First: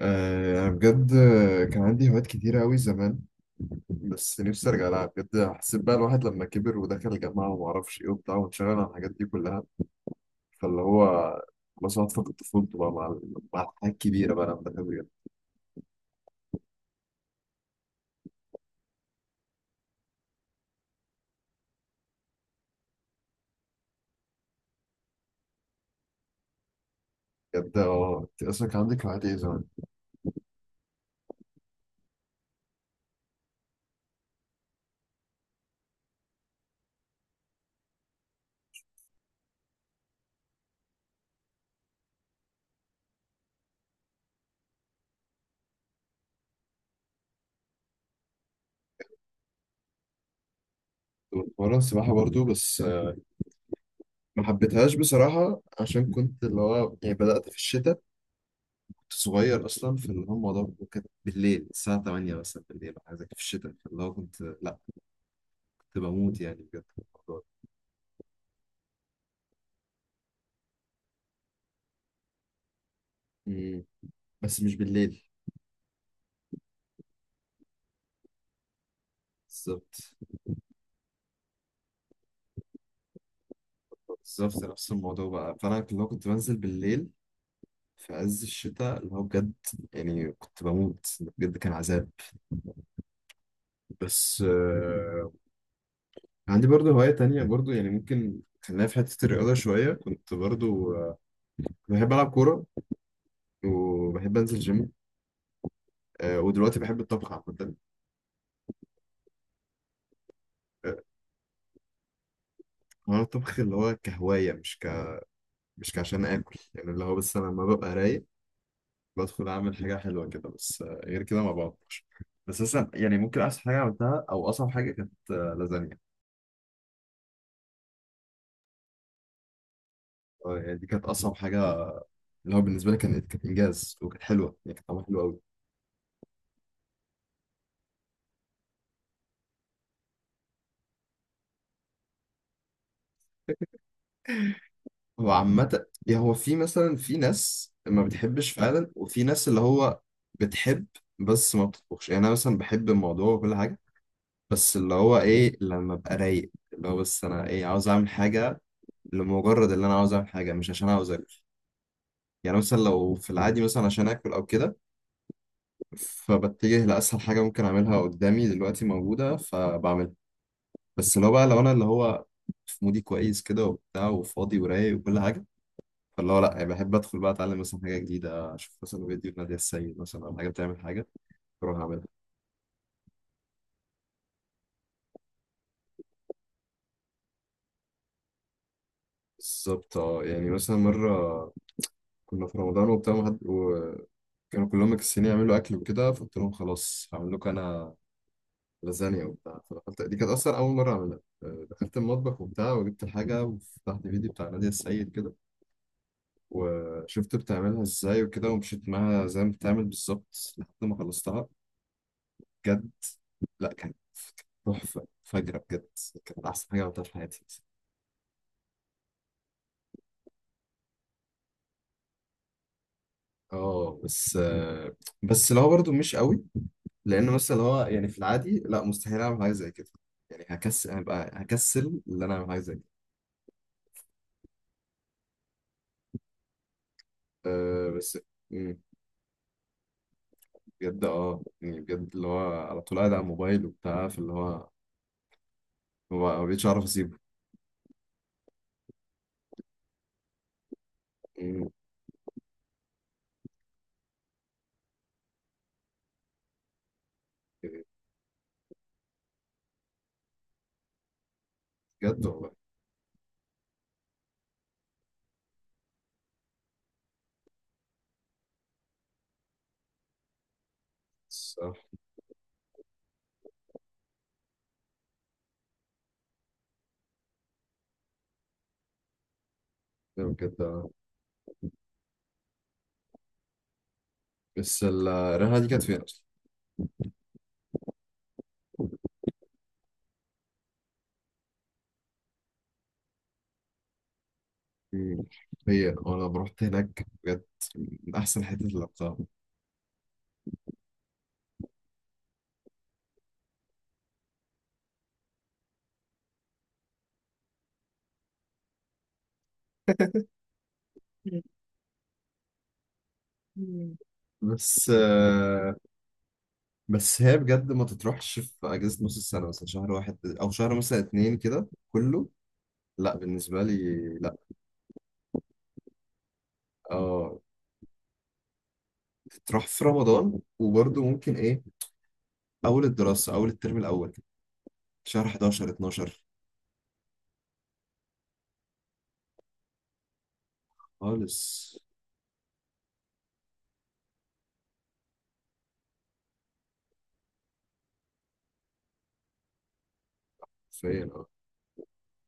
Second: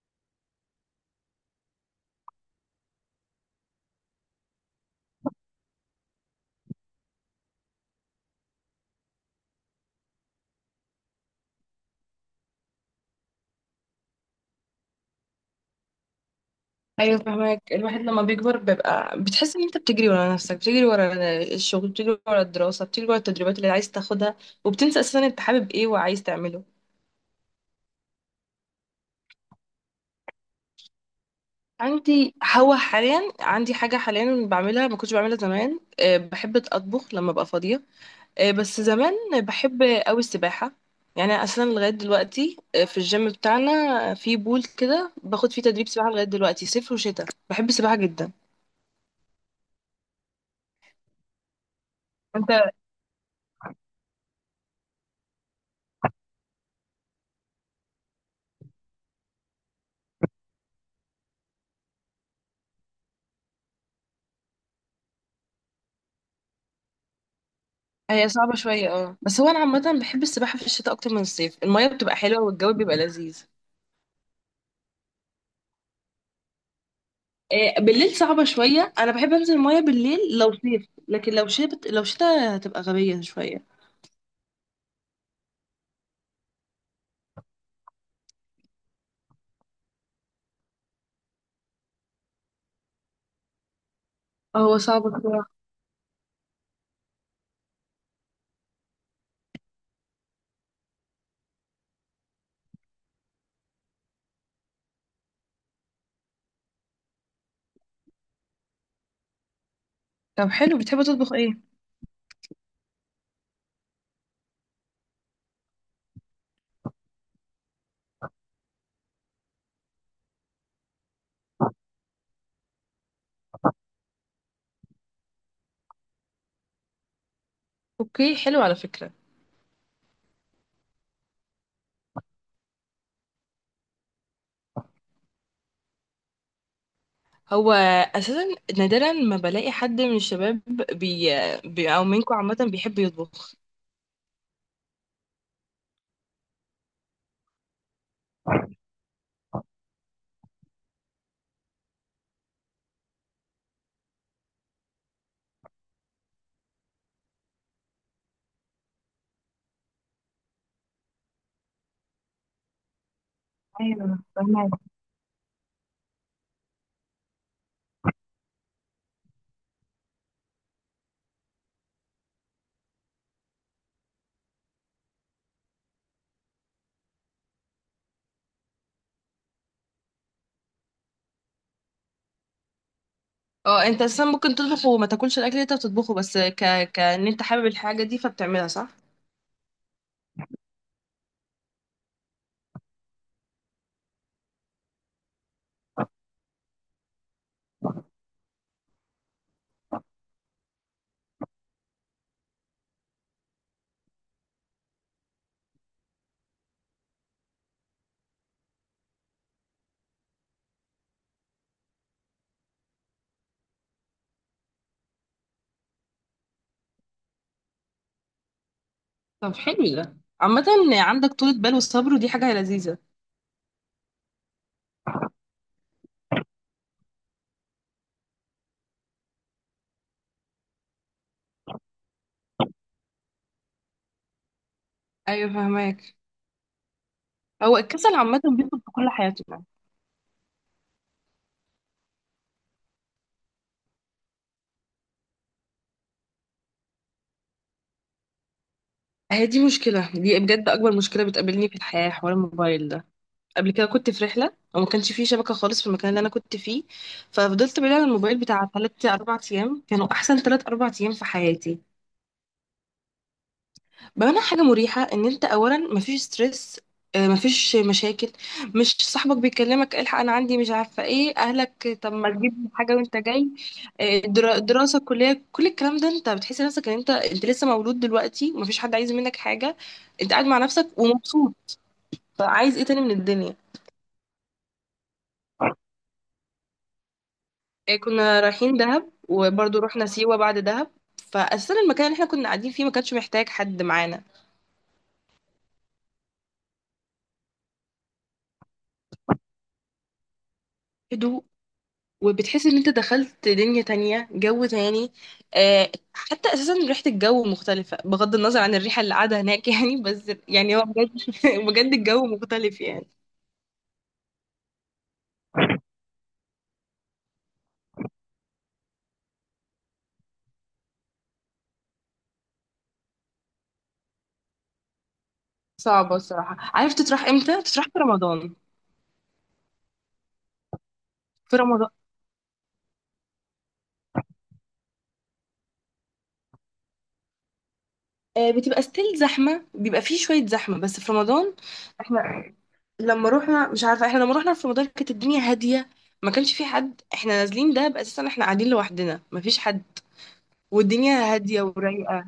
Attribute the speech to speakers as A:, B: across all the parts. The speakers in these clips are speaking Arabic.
A: أنا بجد كان عندي هوايات كتيرة أوي زمان، بس نفسي أرجع لها بجد. حسيت بقى الواحد لما كبر ودخل الجامعة ومعرفش إيه وبتاع وانشغل عن الحاجات دي كلها، فاللي هو خلاص واحد فقد طفولته بقى مع الحاجات الكبيرة بقى لما كبر.
B: ايوه فهمك. الواحد لما بيكبر بيبقى بتحس ان انت بتجري ورا نفسك، بتجري ورا الشغل، بتجري ورا الدراسه، بتجري ورا التدريبات اللي عايز تاخدها، وبتنسى اساسا انت حابب ايه وعايز تعمله.
A: بجد أه أنت أصلا كان عندك هوايات إيه زمان؟
B: عندي هو حاليا عندي حاجه حاليا بعملها ما كنتش بعملها زمان، بحب اطبخ لما ابقى فاضيه. بس زمان بحب قوي السباحه. يعني أنا اساسا لغايه دلوقتي، في الجيم بتاعنا في بول كده باخد فيه تدريب سباحه لغايه دلوقتي، صيف وشتاء بحب السباحه جدا.
A: كنت بتمرن سباحة برضو
B: انت
A: بس ما حبيتهاش بصراحة، عشان كنت اللي هو يعني بدأت في الشتاء، كنت صغير أصلا. في اللي هو الموضوع كان بالليل الساعة 8 مثلا بالليل أو حاجة زي كده في الشتاء، فاللي هو كنت لأ، كنت بموت يعني بجد.
B: هي صعبة شوية، اه، بس هو انا عامة بحب السباحة في الشتاء اكتر من الصيف، المية بتبقى حلوة والجو بيبقى لذيذ.
A: مم. بس مش بالليل.
B: بالليل صعبة شوية، انا بحب انزل المية
A: بالظبط،
B: بالليل لو صيف، لكن لو شتاء، لو شتاء هتبقى غبية شوية.
A: بالظبط نفس الموضوع بقى. فانا لو كنت بنزل بالليل في عز الشتاء اللي هو بجد يعني كنت بموت بجد، كان عذاب. بس
B: هو صعب بصراحة.
A: عندي برضو هواية تانية برضو. يعني ممكن خلينا في حتة الرياضة شوية، كنت برضو آه بحب ألعب كورة وبحب أنزل جيم. ودلوقتي بحب الطبخ عامة.
B: طب حلو،
A: آه،
B: بتحب تطبخ ايه؟
A: هو الطبخ اللي هو كهواية، مش كعشان آكل، يعني اللي هو بس أنا لما ببقى رايق بدخل اعمل حاجه حلوه كده. بس غير كده ما بعرفش. بس مثلا يعني ممكن احسن حاجه عملتها او اصعب حاجه كانت لازانيا.
B: اوكي حلو على فكرة.
A: يعني دي كانت اصعب حاجه، اللي هو بالنسبه لي كانت انجاز وكانت حلوه، يعني كانت طعمها حلو قوي.
B: هو اساسا نادرا ما بلاقي حد من الشباب بي... او منكم عامة بيحب يطبخ.
A: هو عامه يعني هو في مثلا في ناس ما بتحبش فعلا، وفي ناس اللي هو بتحب بس ما بتطبخش. يعني انا مثلا بحب الموضوع وكل حاجه، بس اللي هو ايه لما ابقى رايق، اللي هو بس انا ايه عاوز اعمل حاجه لمجرد اللي انا عاوز اعمل حاجه، مش عشان عاوز اكل. يعني مثلا لو في العادي مثلا عشان
B: ايوه
A: اكل او كده،
B: فهمك.
A: فبتجه لأسهل حاجة ممكن أعملها قدامي دلوقتي موجودة فبعملها. بس لو بقى لو أنا اللي هو في مودي كويس كده وبتاع وفاضي ورايق وكل حاجة، فاللي هو لأ، يعني بحب أدخل بقى أتعلم مثلا حاجة جديدة، أشوف مثلا فيديو نادية السيد مثلا أو حاجة بتعمل حاجة أروح أعملها.
B: اه انت اساسا ممكن تطبخ وما تاكلش الاكل اللي انت بتطبخه، بس كان انت حابب الحاجة دي فبتعملها، صح؟
A: بالظبط أه. يعني مثلا مرة كنا في رمضان وبتاع وحد، وكانوا كلهم مكسلين يعملوا أكل وكده، فقلت لهم خلاص هعمل لكم أنا لازانيا وبتاع. فدخلت، دي كانت أصلا أول مرة أعملها. دخلت المطبخ وبتاع، وجبت الحاجة وفتحت فيديو بتاع نادية السيد كده، وشفت بتعملها ازاي وكده، ومشيت معاها زي ما بتعمل بالظبط لحد ما خلصتها. بجد، لا كانت تحفة فجرة بجد، كانت أحسن حاجة عملتها في حياتي.
B: طب حلو، ده عامة عندك طولة بال والصبر ودي حاجة لذيذة.
A: اه بس بس لو برضو مش قوي، لأن مثلا هو يعني في العادي لا مستحيل أعمل حاجة زي كده، يعني هكسل، هبقى هكسل إن أنا أعمل حاجة زي كده.
B: ايوه فهماك. هو
A: أه
B: الكسل
A: بس
B: عامة
A: مم،
B: بيدخل في كل حياتنا يعني.
A: بجد اه يعني بجد اللي هو على طول قاعد على الموبايل وبتاع، فاللي هو هو ما بقتش أعرف أسيبه.
B: هي دي مشكلة، دي بجد أكبر مشكلة
A: مم،
B: بتقابلني في الحياة، حوار الموبايل ده. قبل كده كنت في رحلة وما كانش فيه شبكة خالص في المكان اللي أنا كنت فيه، ففضلت بعيدة عن الموبايل بتاع تلات أربع أيام، كانوا أحسن تلات أربع أيام في حياتي.
A: بجد والله.
B: بمعنى حاجة مريحة، ان انت اولا مفيش ستريس، مفيش مشاكل، مش صاحبك بيكلمك الحق انا عندي مش عارفة ايه،
A: الصراحة
B: اهلك طب ما تجيب حاجة وانت جاي، دراسة كلية كل الكلام ده، انت بتحس نفسك ان انت لسه مولود دلوقتي ومفيش حد عايز منك حاجة. انت قاعد مع
A: بجد
B: نفسك
A: آه.
B: ومبسوط، فعايز ايه تاني من الدنيا؟
A: بس الرحلة دي كانت فين أصلا؟
B: كنا رايحين دهب وبرضه رحنا سيوة بعد دهب، فأساسا المكان اللي احنا كنا قاعدين فيه ما كانش محتاج حد معانا.
A: مم. هي وأنا لما رحت هناك بجد من أحسن حتة اللي رحتها.
B: هدوء، وبتحس ان انت دخلت دنيا تانية، جو تاني. آه، حتى اساسا ريحة الجو مختلفة بغض النظر عن الريحة اللي قاعدة هناك يعني، بس يعني هو بجد بجد الجو مختلف يعني.
A: مم. بس بس هي بجد ما تتروحش في أجازة نص السنة مثلا، شهر واحد أو شهر مثلا اتنين كده كله، لا بالنسبة لي، لا.
B: صعبة الصراحة. عارف تطرح
A: اه
B: امتى؟ تطرح في رمضان.
A: تتروح في رمضان، وبرضه ممكن
B: في
A: إيه
B: رمضان.
A: أول الدراسة أول الترم الأول، شهر 11 12.
B: آه بتبقى ستيل زحمة، بيبقى فيه شوية زحمة، بس في
A: خالص.
B: رمضان احنا لما روحنا مش عارفة، احنا لما روحنا في رمضان كانت الدنيا هادية، ما كانش في حد، احنا نازلين ده بأساسا احنا قاعدين لوحدنا، مفيش حد،
A: فين
B: والدنيا
A: اه.
B: هادية ورايقة.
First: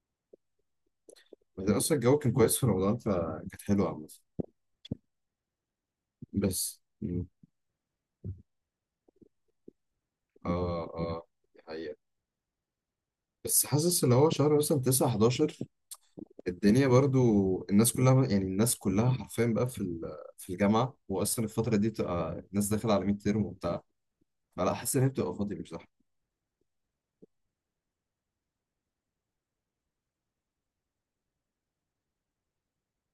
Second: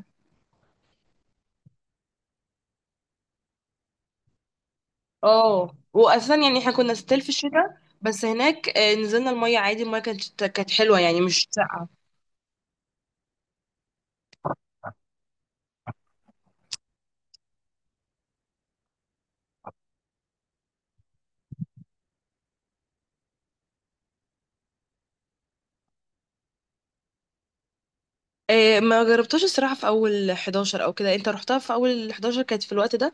A: بعدين أصلا الجو كان كويس في رمضان، فكانت حلوة عامة.
B: اه واساسا يعني احنا
A: بس
B: كنا ستيل في الشتاء، بس هناك، نزلنا الميه عادي، الميه كانت
A: اه
B: كانت حلوه يعني،
A: اه،
B: مش
A: دي
B: ساقعه.
A: حقيقة. بس حاسس اللي هو شهر مثلا 9 11 الدنيا برضو، الناس كلها يعني الناس كلها حرفيا بقى في في الجامعة، وأصلا الفترة دي بتبقى الناس داخلة على 100 ترم وبتاع، فلا حاسس إن هي بتبقى فاضية مش زحمة.
B: ما جربتهاش الصراحه. في اول 11 او كده، انت رحتها في اول 11؟ كانت في الوقت ده.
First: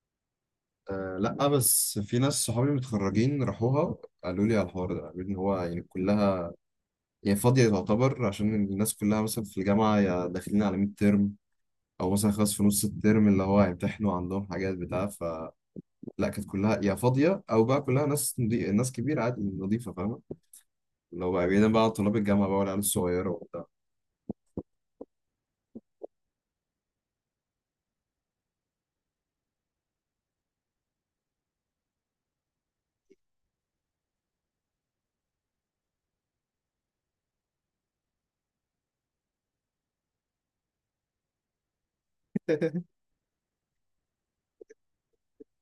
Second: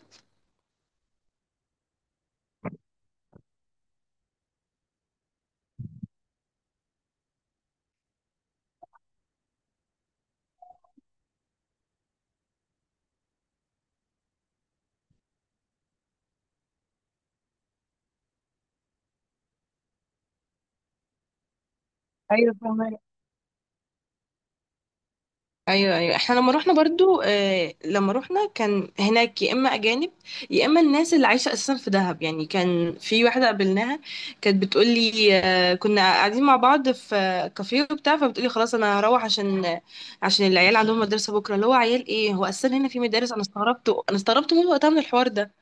A: آه لا، بس في ناس صحابي متخرجين راحوها، قالوا لي على الحوار ده، قالوا لي إن هو يعني كلها يعني فاضية تعتبر، عشان الناس كلها مثلا في الجامعة يا داخلين على 100 ترم، أو مثلا خلاص في نص الترم اللي هو هيمتحنوا عندهم حاجات بتاع. لا كانت كلها يا فاضيه او بقى كلها ناس ناس كبيره عادي، نظيفه، فاهمه، اللي هو بقى بعيدا بقى عن طلاب الجامعه
B: ايوه
A: بقى والعيال
B: فاهمة.
A: الصغيره وبتاع.
B: ايوه ايوه، احنا لما رحنا برضو، آه لما رحنا كان هناك يا اما اجانب، يا اما الناس اللي عايشه اساسا في دهب. يعني كان في واحده قابلناها كانت بتقول لي، آه كنا قاعدين مع بعض في كافيه وبتاع، فبتقولي خلاص انا هروح عشان عشان العيال عندهم مدرسه بكره، اللي هو عيال ايه؟ هو اساسا هنا في مدارس؟ انا استغربت، انا استغربت موت وقتها من الحوار ده.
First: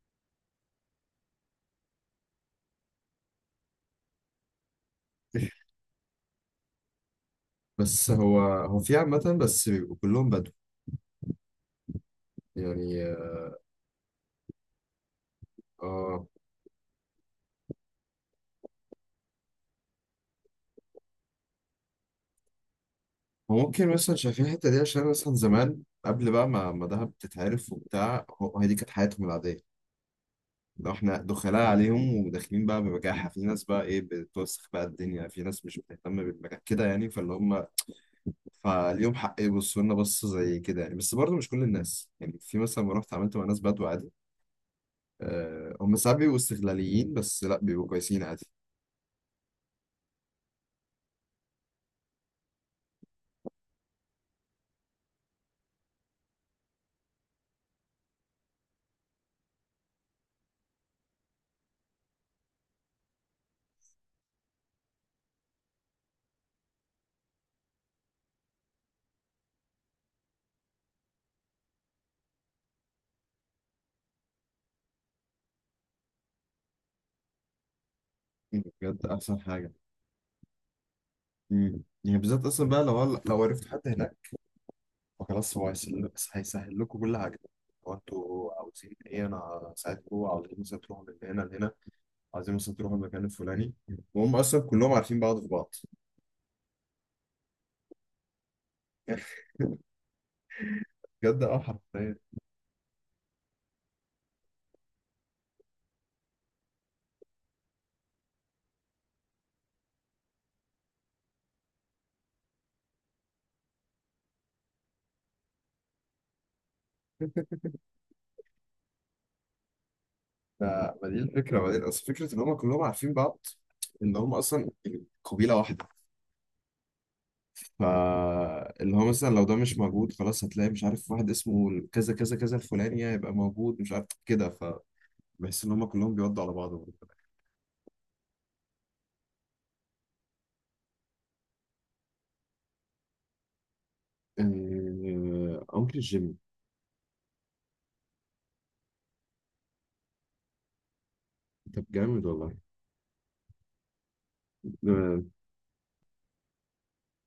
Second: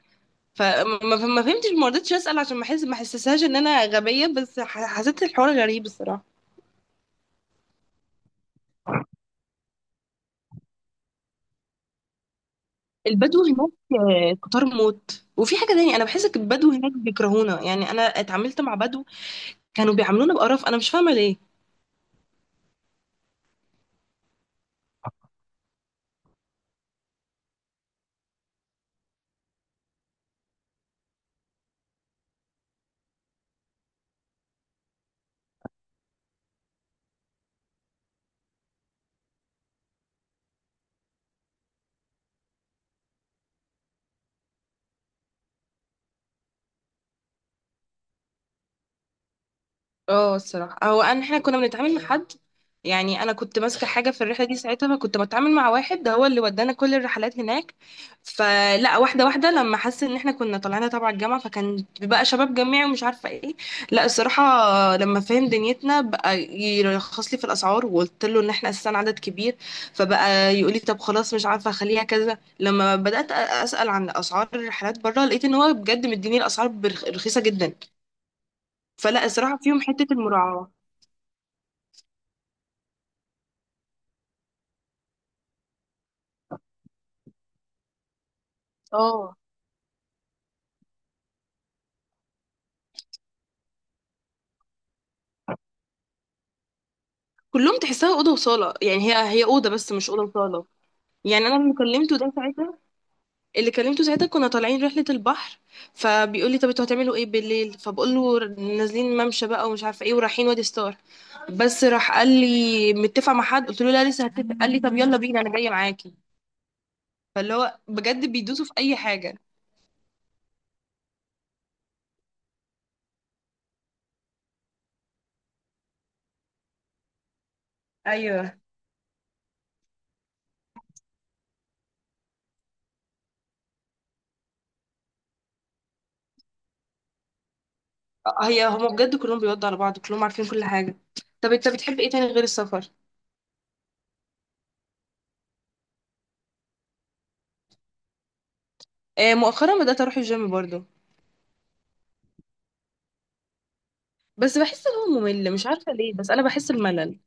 B: فما ما فهمتش، ما رضيتش اسال عشان ما احس، ما احسسهاش ان انا غبيه، بس حسيت الحوار غريب الصراحه.
A: بس هو في عامه بس بيبقوا كلهم بدو يعني.
B: البدو هناك، آه، كتار موت. وفي حاجة تانية أنا
A: اه
B: بحس إن البدو هناك بيكرهونا، يعني أنا اتعاملت مع بدو كانوا بيعاملونا بقرف، أنا مش فاهمة ليه.
A: هو ممكن مثلا شايفين الحته دي عشان مثلا زمان قبل بقى ما دهب تتعرف وبتاع، هو هي دي كانت حياتهم العاديه، لو احنا دخلاء عليهم وداخلين بقى بمجاحة. في ناس بقى ايه بتوسخ بقى الدنيا، في ناس مش بتهتم بالمجاح كده يعني، فاللي هم فاليوم حق يبصوا لنا بص زي كده يعني. بس برضه مش كل الناس، يعني في مثلا ما رحت عملت مع ناس بدو عادي. أه هم ساعات بيبقوا استغلاليين، بس لا بيبقوا كويسين عادي.
B: اه الصراحة، هو أنا احنا كنا بنتعامل مع حد، يعني أنا كنت ماسكة حاجة في الرحلة دي ساعتها، فكنت بتعامل مع واحد، ده هو اللي ودانا كل الرحلات هناك. فلا، واحدة واحدة لما حس إن احنا كنا طالعين تبع الجامعة، فكان بقى شباب جامعي ومش عارفة ايه. لا الصراحة لما فهم دنيتنا بقى يرخص لي في الأسعار، وقلت له إن احنا أساسا عدد كبير، فبقى يقول لي طب خلاص مش عارفة أخليها كذا. لما بدأت أسأل عن أسعار الرحلات بره لقيت إن هو بجد مديني الأسعار رخيصة جدا.
A: بجد
B: فلا
A: احسن
B: الصراحة
A: حاجة.
B: فيهم حتة المراعاة.
A: مم. يعني بالذات اصلا بقى لو عرفت حد هناك فخلاص، هو هيسهل، هيسهل لكم كل حاجة. هو انتوا عاوزين ايه،
B: اه
A: انا ساعدكم، عاوزين مثلا تروحوا من هنا لهنا، عايزين مثلا تروح المكان الفلاني، وهم اصلا كلهم عارفين بعض في بعض.
B: كلهم تحسها اوضه وصاله، يعني هي اوضه بس مش اوضه وصاله.
A: بجد
B: يعني انا
A: اه
B: اللي
A: حرفيا.
B: كلمته ده ساعتها، اللي كلمته ساعتها كنا طالعين رحله البحر، فبيقول لي طب انتوا هتعملوا ايه بالليل؟ فبقول له نازلين ممشى بقى ومش عارفه ايه، ورايحين وادي ستار. بس راح قال لي متفق مع حد؟ قلت له لا لسه هتفق، قال لي طب يلا بينا انا جايه معاكي. فاللي هو بجد بيدوسوا في اي حاجه.
A: ف- ما دي الفكره، بعدين اصل فكره ان هم كلهم عارفين بعض، ان هم اصلا قبيله واحده،
B: ايوه.
A: فاللي هو مثلا لو ده مش موجود خلاص، هتلاقي مش عارف واحد اسمه كذا كذا كذا الفلاني هيبقى موجود مش عارف كده، فبحس ان هم كلهم بيودوا على بعض.
B: هي هما بجد كلهم بيودوا على بعض، كلهم عارفين كل حاجة. طب انت بتحب ايه تاني غير السفر؟
A: أنكل جيمي.
B: آه مؤخرا بدأت اروح الجيم برضو،
A: طب جامد والله.
B: بس بحس ان هو
A: آه،
B: ممل، مش عارفة ليه، بس انا بحس الملل.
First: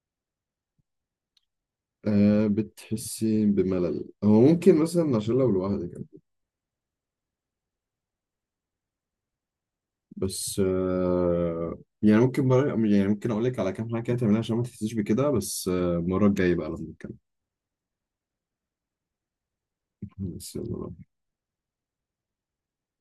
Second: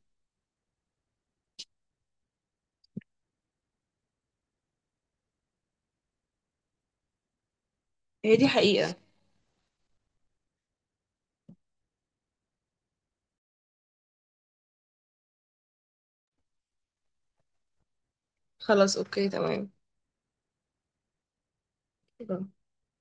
A: بتحسي بملل. هو ممكن مثلا عشان لو لوحدك.
B: هي دي حقيقة.
A: بس يعني ممكن مرة، يعني ممكن اقول لك على كام حاجه كده تعملها عشان ما تحسيش بكده. بس المره الجايه بقى لما نتكلم.
B: خلاص اوكي تمام.
A: بس يلا بقى.